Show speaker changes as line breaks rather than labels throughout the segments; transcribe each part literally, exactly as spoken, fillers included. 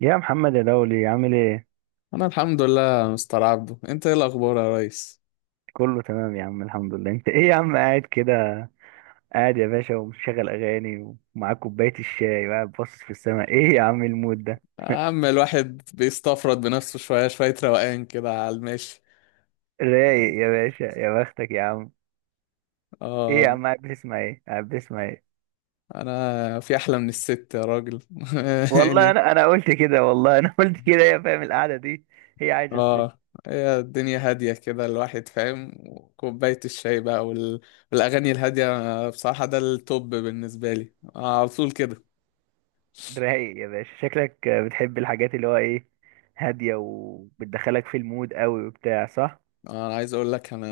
يا محمد يا دولي، عامل ايه؟
انا الحمد لله يا مستر عبده، انت ايه الاخبار يا ريس؟
كله تمام يا عم، الحمد لله. انت ايه يا عم قاعد كده؟ قاعد يا باشا، ومشغل اغاني، ومعاك كوبايه الشاي، وقاعد باصص في السماء. ايه يا عم المود ده؟
يا عم الواحد بيستفرد بنفسه شويه شويه، روقان كده على المشي.
رايق يا باشا، يا بختك يا عم. ايه
اه.
يا عم؟ قاعد بتسمع ايه قاعد بتسمع ايه
انا في احلى من الست يا راجل.
والله
يعني.
انا انا قلت كده، والله انا قلت كده يا فاهم، القعده دي. هي عايزه الست.
اه. هي الدنيا هاديه كده الواحد فاهم، وكوبايه الشاي بقى، وال... والاغاني الهاديه بصراحه، ده التوب بالنسبه لي، آه على طول كده.
رايق يا باشا، شكلك بتحب الحاجات اللي هو ايه، هاديه وبتدخلك في المود قوي وبتاع، صح؟
انا عايز اقول لك، انا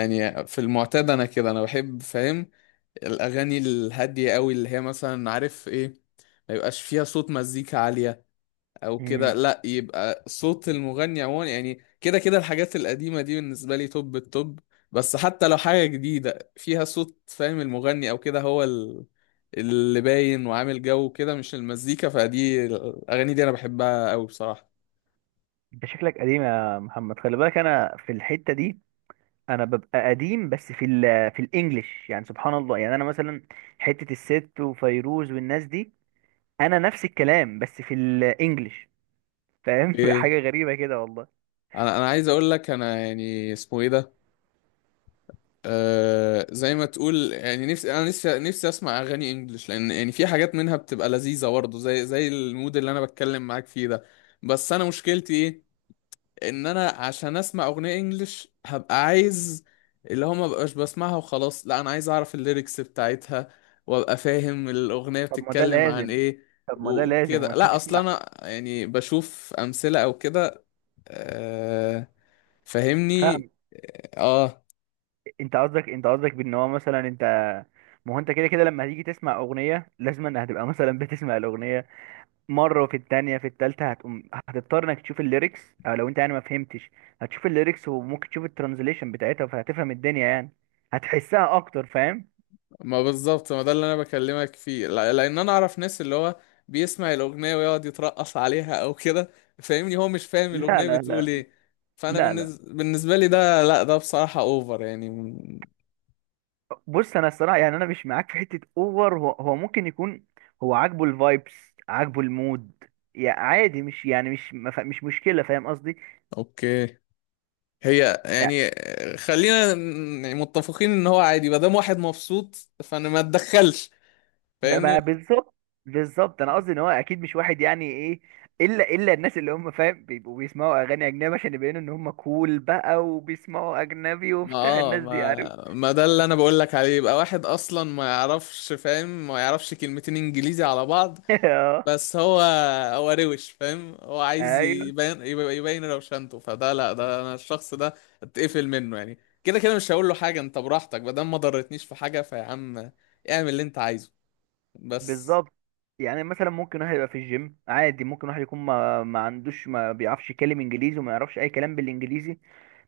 يعني في المعتاد انا كده انا بحب فاهم الاغاني الهاديه قوي، اللي هي مثلا عارف ايه، ما يبقاش فيها صوت مزيكا عاليه او كده، لا يبقى صوت المغني عموما، يعني كده كده الحاجات القديمه دي بالنسبه لي توب التوب. بس حتى لو حاجه جديده فيها صوت فاهم المغني او كده، هو ال- اللي باين وعامل جو كده، مش المزيكا، فدي الاغاني دي انا بحبها قوي بصراحه.
انت شكلك قديم يا محمد. خلي بالك انا في الحته دي، انا ببقى قديم بس في ال في الانجليش، يعني سبحان الله، يعني انا مثلا حته الست وفيروز والناس دي، انا نفس الكلام بس في الانجليش. فاهم؟
ايه؟
حاجه غريبه كده والله.
انا انا عايز اقول لك، انا يعني اسمه ايه ده، آه زي ما تقول يعني نفسي، انا نفسي نفسي اسمع اغاني انجلش، لان يعني في حاجات منها بتبقى لذيذه برضه، زي زي المود اللي انا بتكلم معاك فيه ده. بس انا مشكلتي ايه؟ ان انا عشان اسمع اغنيه انجلش هبقى عايز، اللي هو ما بقاش بسمعها وخلاص لا، انا عايز اعرف الليركس بتاعتها، وابقى فاهم الاغنيه
طب ما ده
بتتكلم عن
لازم
ايه
طب ما ده لازم
وكده،
هو انت
لا اصلا
هتسمع.
انا يعني بشوف امثله او كده. آه. فاهمني.
فاهم.
اه.
انت قصدك انت قصدك بان هو مثلا انت، ما هو انت كده كده لما هتيجي تسمع اغنيه، لازم ان هتبقى مثلا بتسمع الاغنيه مره، وفي التانية في التالتة هتقوم، هتضطر انك تشوف الليركس. او لو انت يعني ما فهمتش، هتشوف الليركس، وممكن تشوف الترانزليشن بتاعتها، فهتفهم الدنيا يعني، هتحسها اكتر، فاهم؟
ما بالظبط، ما ده اللي انا بكلمك فيه، لا- لان انا اعرف ناس اللي هو بيسمع الاغنيه ويقعد يترقص عليها او كده، فاهمني، هو مش فاهم
لا،
الاغنيه
لا،
بتقول
لا.
ايه. فانا
لا، لا.
بالنز... بالنسبه لي ده، لا ده بصراحه اوفر يعني م-
بص، انا الصراحه يعني انا مش معاك في حته اوفر. هو, هو ممكن يكون هو عاجبه الفايبس، عاجبه المود. يعني عادي، مش يعني مش ما ف- مش مشكله، فاهم قصدي؟
اوكي. هي يعني، آه، خلينا ن- يعني متفقين ان هو عادي، ما دام واحد مبسوط فانا ما اتدخلش،
ب- ما
فاهمني.
بالظبط. بالظبط، انا قصدي ان هو اكيد مش واحد يعني ايه، الا الا الناس اللي هم فاهم بيبقوا بيسمعوا اغاني اجنبي عشان يبينوا ان هم كول بقى، وبيسمعوا اجنبي
ما
وبتاع
اه
الناس دي، عارف؟
ما ما ده اللي انا بقول لك عليه، يبقى واحد اصلا ما يعرفش فاهم، ما يعرفش كلمتين انجليزي على بعض،
اه.
بس هو هو روش فاهم، هو عايز
ايوه.
يبين، يبقى يبين روشنته، فده لا، ده انا الشخص ده اتقفل منه يعني، كده كده مش هقول له حاجه، انت براحتك ما دام ما ضرتنيش في حاجه، فيا عم اعمل اللي انت عايزه بس.
بالظبط، يعني مثلا ممكن واحد يبقى في الجيم عادي، ممكن واحد يكون ما, ما عندوش، ما بيعرفش يتكلم انجليزي، وما يعرفش اي كلام بالانجليزي.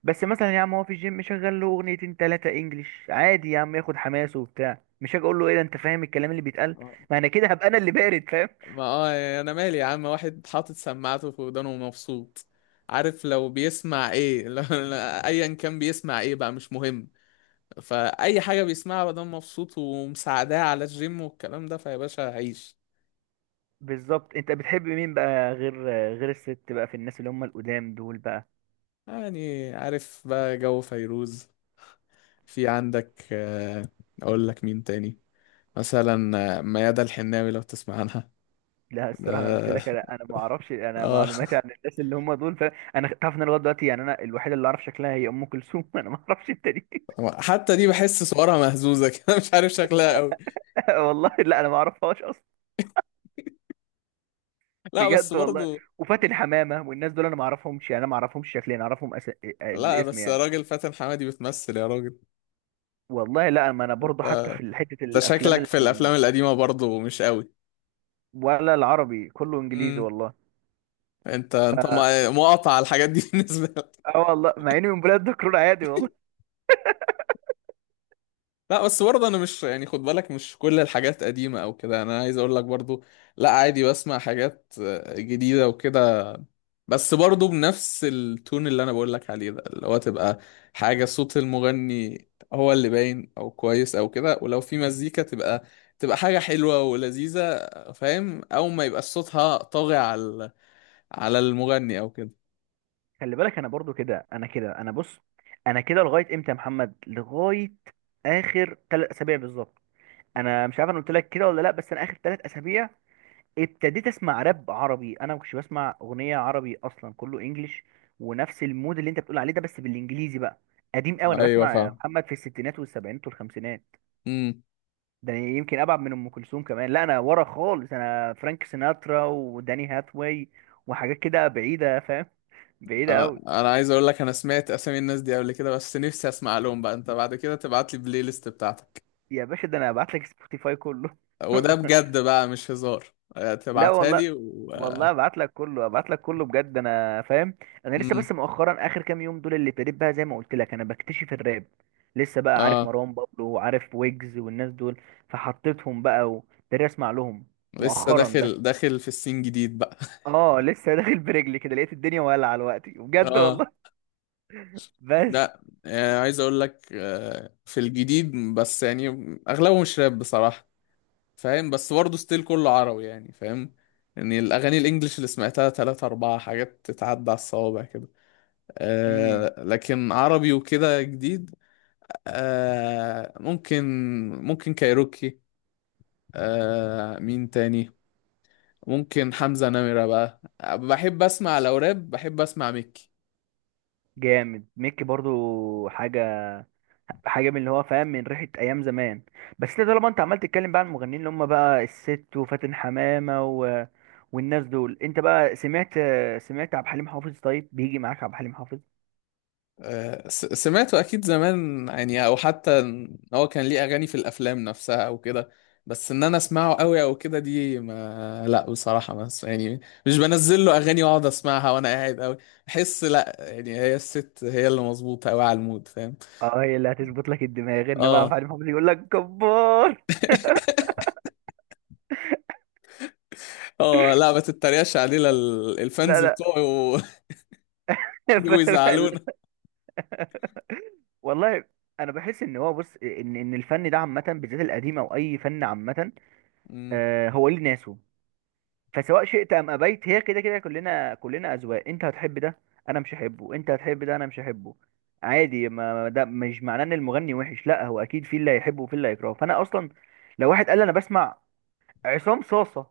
بس مثلا يا عم هو في الجيم شغال له اغنيتين ثلاثه انجليش عادي، يا عم ياخد حماسه وبتاع، مش هاجي اقول له ايه ده انت فاهم الكلام اللي بيتقال، ما انا كده هبقى انا اللي بارد، فاهم؟
ما اه يعني انا مالي يا عم، واحد حاطط سماعته في ودانه ومبسوط، عارف لو بيسمع ايه. لو ايا كان بيسمع ايه بقى مش مهم، فاي حاجه بيسمعها ما دام مبسوط ومساعداه على الجيم والكلام ده، فيا باشا عيش.
بالظبط. انت بتحب مين بقى غير غير الست بقى، في الناس اللي هم القدام دول بقى؟
يعني عارف بقى جو فيروز، في عندك آه، اقول لك مين تاني؟ مثلا آه، ميادة الحناوي لو تسمع عنها.
لا
ده
الصراحه، انا قلت لك لا، انا ما اعرفش، انا
اه.
معلوماتي عن الناس اللي هم دول، فانا انا تعرف ان انا لغايه دلوقتي يعني انا الوحيد اللي اعرف شكلها هي ام كلثوم، انا ما اعرفش التاني.
حتى دي بحس صورها مهزوزة كده، مش عارف شكلها قوي.
والله لا، انا ما اعرفهاش اصلا.
لا بس
بجد والله.
برضو.
وفاتن حمامه والنس دول انا ما اعرفهمش، يعني انا ما اعرفهمش شكليا، انا اعرفهم أس... آه،
لا
بالاسم
بس يا
يعني.
راجل، فاتن حمادي بتمثل يا راجل.
والله لا، ما انا برضو حتى
ده,
في حته
ده
الافلام
شكلك في
ال...
الافلام القديمة برضو مش قوي.
ولا العربي، كله انجليزي
امم.
والله.
انت انت
ف
مقاطع على الحاجات دي بالنسبة.
اه والله، مع اني من بلاد دكرور عادي والله.
لا بس برضه انا مش يعني، خد بالك مش كل الحاجات قديمة او كده، انا عايز اقول لك برضه، لا عادي بسمع حاجات آه، جديدة وكده، بس برضه بنفس التون اللي انا بقول لك عليه ده، اللي هو تبقى حاجة صوت المغني هو اللي باين او كويس او كده، ولو في مزيكا تبقى تبقى حاجة حلوة ولذيذة، فاهم، او ما يبقى صوتها طاغي على على المغني او كده.
خلي بالك انا برضو كده، انا كده انا بص، انا كده لغايه امتى يا محمد؟ لغايه اخر ثلاث اسابيع بالظبط. انا مش عارف انا قلت لك كده ولا لا، بس انا اخر ثلاث اسابيع ابتديت اسمع راب عربي. انا ما كنتش بسمع اغنيه عربي اصلا، كله انجليش. ونفس المود اللي انت بتقول عليه ده بس بالانجليزي بقى، قديم قوي. انا
ايوه
بسمع يا
فاهم.
محمد في الستينات والسبعينات والخمسينات.
امم.
ده أنا يمكن ابعد من ام كلثوم كمان، لا انا ورا خالص، انا فرانك سيناترا وداني هاثواي وحاجات كده بعيده، فاهم؟ بعيده
انا
قوي.
انا عايز اقول لك، انا سمعت اسامي الناس دي قبل كده، بس نفسي اسمع لهم بقى، انت بعد كده تبعت لي البلاي ليست بتاعتك.
يا باشا ده انا هبعت لك سبوتيفاي كله.
وده بجد بقى مش هزار، آه،
لا
تبعتها
والله.
لي و...
والله ابعت لك كله، ابعت لك كله بجد، انا فاهم. انا لسه بس
امم.
مؤخرا، اخر كام يوم دول اللي ابتديت بقى، زي ما قلت لك انا بكتشف الراب لسه بقى، عارف
اه
مروان بابلو، وعارف ويجز والناس دول، فحطيتهم بقى وابتديت اسمع لهم
لسه
مؤخرا بس.
داخل داخل في السين جديد بقى.
اه لسه داخل برجلي كده، لقيت الدنيا ولعه دلوقتي بجد
اه.
والله. بس.
لا، آه، عايز اقول لك آه، في الجديد، بس يعني اغلبهم شراب بصراحة، فاهم، بس برضه ستيل كله عربي يعني، فاهم، يعني الاغاني الانجليش اللي سمعتها ثلاثة اربعة حاجات تتعدى على الصوابع كده.
امم.
آه لكن عربي وكده جديد، آه ممكن، ممكن كايروكي، آه مين تاني، ممكن حمزة نمرة بقى، آه، بحب اسمع لو راب، بحب اسمع ميكي.
جامد ميكي برضو، حاجه، حاجه من اللي هو، فاهم، من ريحه ايام زمان. بس انت طالما انت عمال تتكلم بقى عن المغنيين اللي هم بقى الست وفاتن حمامه و... والناس دول، انت بقى سمعت سمعت عبد الحليم حافظ؟ طيب، بيجي معاك عبد الحليم حافظ؟
آه س- سمعته اكيد زمان يعني، او حتى إن هو كان ليه اغاني في الافلام نفسها او كده، بس ان انا اسمعه قوي او كده دي ما، لا بصراحة ما أس- يعني مش بنزل له اغاني واقعد اسمعها، وانا قاعد قوي بحس لا، يعني هي الست هي اللي مظبوطة قوي على المود فاهم.
اه، هي اللي هتظبط لك الدماغ، انما عبد
اه.
الحليم حافظ يقول لك كبار.
اه لا، ما تتريقش علينا، ال-
لا،
الفانز
لا.
بتوعي و- يجوا
فاهم؟ لا.
يزعلونا.
والله. انا بحس ان هو، بص، ان ان الفن ده عامه، بالذات القديم، او اي فن عامه،
مم.
آه، هو ليه ناسه. فسواء شئت ام ابيت، هي كده كده، كلنا كلنا اذواق. انت هتحب ده انا مش هحبه، انت هتحب ده انا مش هحبه، عادي. ما ما ده مش معناه ان المغني وحش، لا هو اكيد في اللي هيحبه وفي اللي هيكرهه. فانا اصلا لو واحد قال لي انا بسمع عصام صاصه،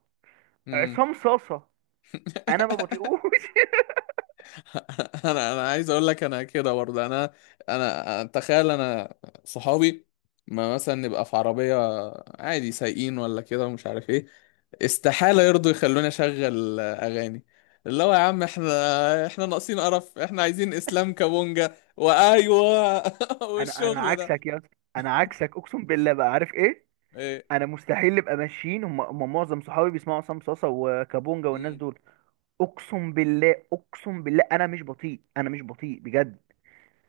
مم.
عصام صاصه، انا ما بطيقوش.
انا انا عايز اقول لك، انا كده برضه، انا انا أنا- تخيل، انا صحابي، ما مثلا نبقى في عربية عادي، سايقين ولا كده ومش عارف ايه، استحالة يرضوا يخلوني اشغل اغاني، اللي هو يا عم احنا، احنا ناقصين قرف، احنا عايزين اسلام كابونجا وايوه.
انا انا
والشغل ده
عكسك يا اسطى، انا عكسك اقسم بالله بقى، عارف ايه؟
ايه.
انا مستحيل نبقى ماشيين، هم هم معظم صحابي بيسمعوا عصام صاصه وكابونجا والناس
مم.
دول. اقسم بالله، اقسم بالله انا مش بطيء، انا مش بطيء بجد،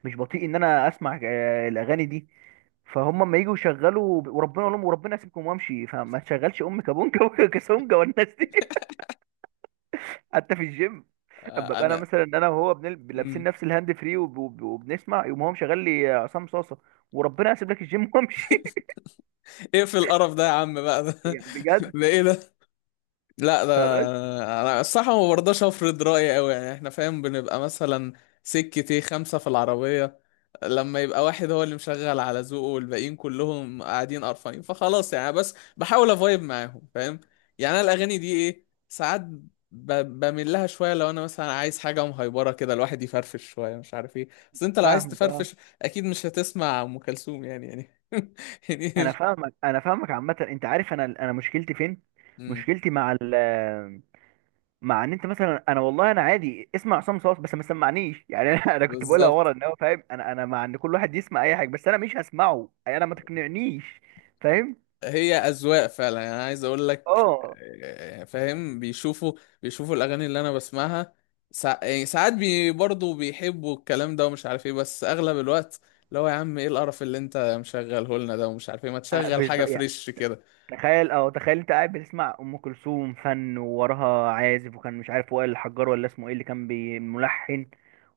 مش بطيء ان انا اسمع، آه، الاغاني دي. فهم اما يجوا يشغلوا، وربنا اقول لهم وربنا يسيبكم وامشي، فما تشغلش ام كابونجا وكاسونجا والناس دي. حتى في الجيم، اما
آه،
ابقى انا
انا.
مثلا انا وهو بنل- لابسين
مم.
نفس الهاند فري وب- وب- وبنسمع، يقوم هو مشغل لي عصام صاصه، وربنا يسيب لك الجيم وامشي.
اقفل القرف ده يا عم بقى، ده,
يعني بجد.
ده ايه ده، لا ده،
فبس.
انا الصراحه ما برضاش افرض رايي قوي، يعني احنا فاهم بنبقى مثلا سكة ايه خمسة في العربية، لما يبقى واحد هو اللي مشغل على ذوقه والباقيين كلهم قاعدين قرفانين، فخلاص يعني بس بحاول افايب معاهم فاهم، يعني انا الاغاني دي ايه، ساعات ب- بميل لها شوية لو انا مثلا عايز حاجة مهيبرة كده، الواحد يفرفش شوية مش عارف ايه، بس انت لو عايز
فاهمك، اه.
تفرفش اكيد مش هتسمع ام كلثوم يعني، يعني يعني
انا
مش-
فاهمك، انا فاهمك عامه، انت عارف انا انا مشكلتي فين،
مم.
مشكلتي مع مع ان انت مثلا، انا والله انا عادي اسمع عصام صاص بس ما سمعنيش، يعني انا انا كنت بقولها
بالظبط.
ورا ان هو فاهم، انا انا مع ان كل واحد يسمع اي حاجه، بس انا مش هسمعه، يعني انا ما تقنعنيش، فاهم؟
هي اذواق فعلا يعني، انا عايز اقول لك
اه.
آه، فاهم، بيشوفوا بيشوفوا الاغاني اللي انا بسمعها، سا... يعني ساعات بي... برضه بيحبوا الكلام ده ومش عارف ايه، بس اغلب الوقت اللي هو يا عم ايه القرف اللي انت مشغله لنا ده، ومش عارف ايه، ما
أنا
تشغل حاجه
بالظبط يعني،
فريش كده.
تخيل اه تخيل انت قاعد بتسمع ام كلثوم، فن، ووراها عازف، وكان مش عارف، وائل الحجار ولا اسمه ايه اللي كان بي- ملحن،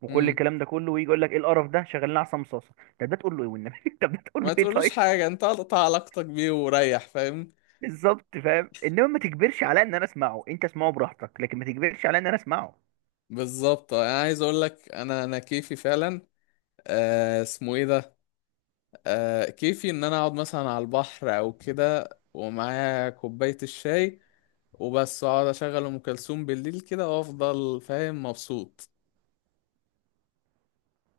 وكل
امم.
الكلام ده كله، ويجي يقول لك ايه القرف ده شغال لنا عصام صاصه؟ طب ده تقول له ايه والنبي؟ طب ده تقول
ما
له ايه
تقولوش
طيب؟
حاجه، انت قطع علاقتك بيه وريح فاهم.
بالظبط، فاهم، انما ما تجبرش على ان انا اسمعه، انت اسمعه براحتك، لكن ما تجبرش على ان انا اسمعه.
بالظبط، آه، انا عايز اقول لك، انا انا كيفي فعلا، آه اسمه ايه ده، آه كيفي ان انا اقعد مثلا على البحر او كده، ومعايا كوبايه الشاي وبس، اقعد اشغل ام كلثوم بالليل كده وافضل فاهم مبسوط.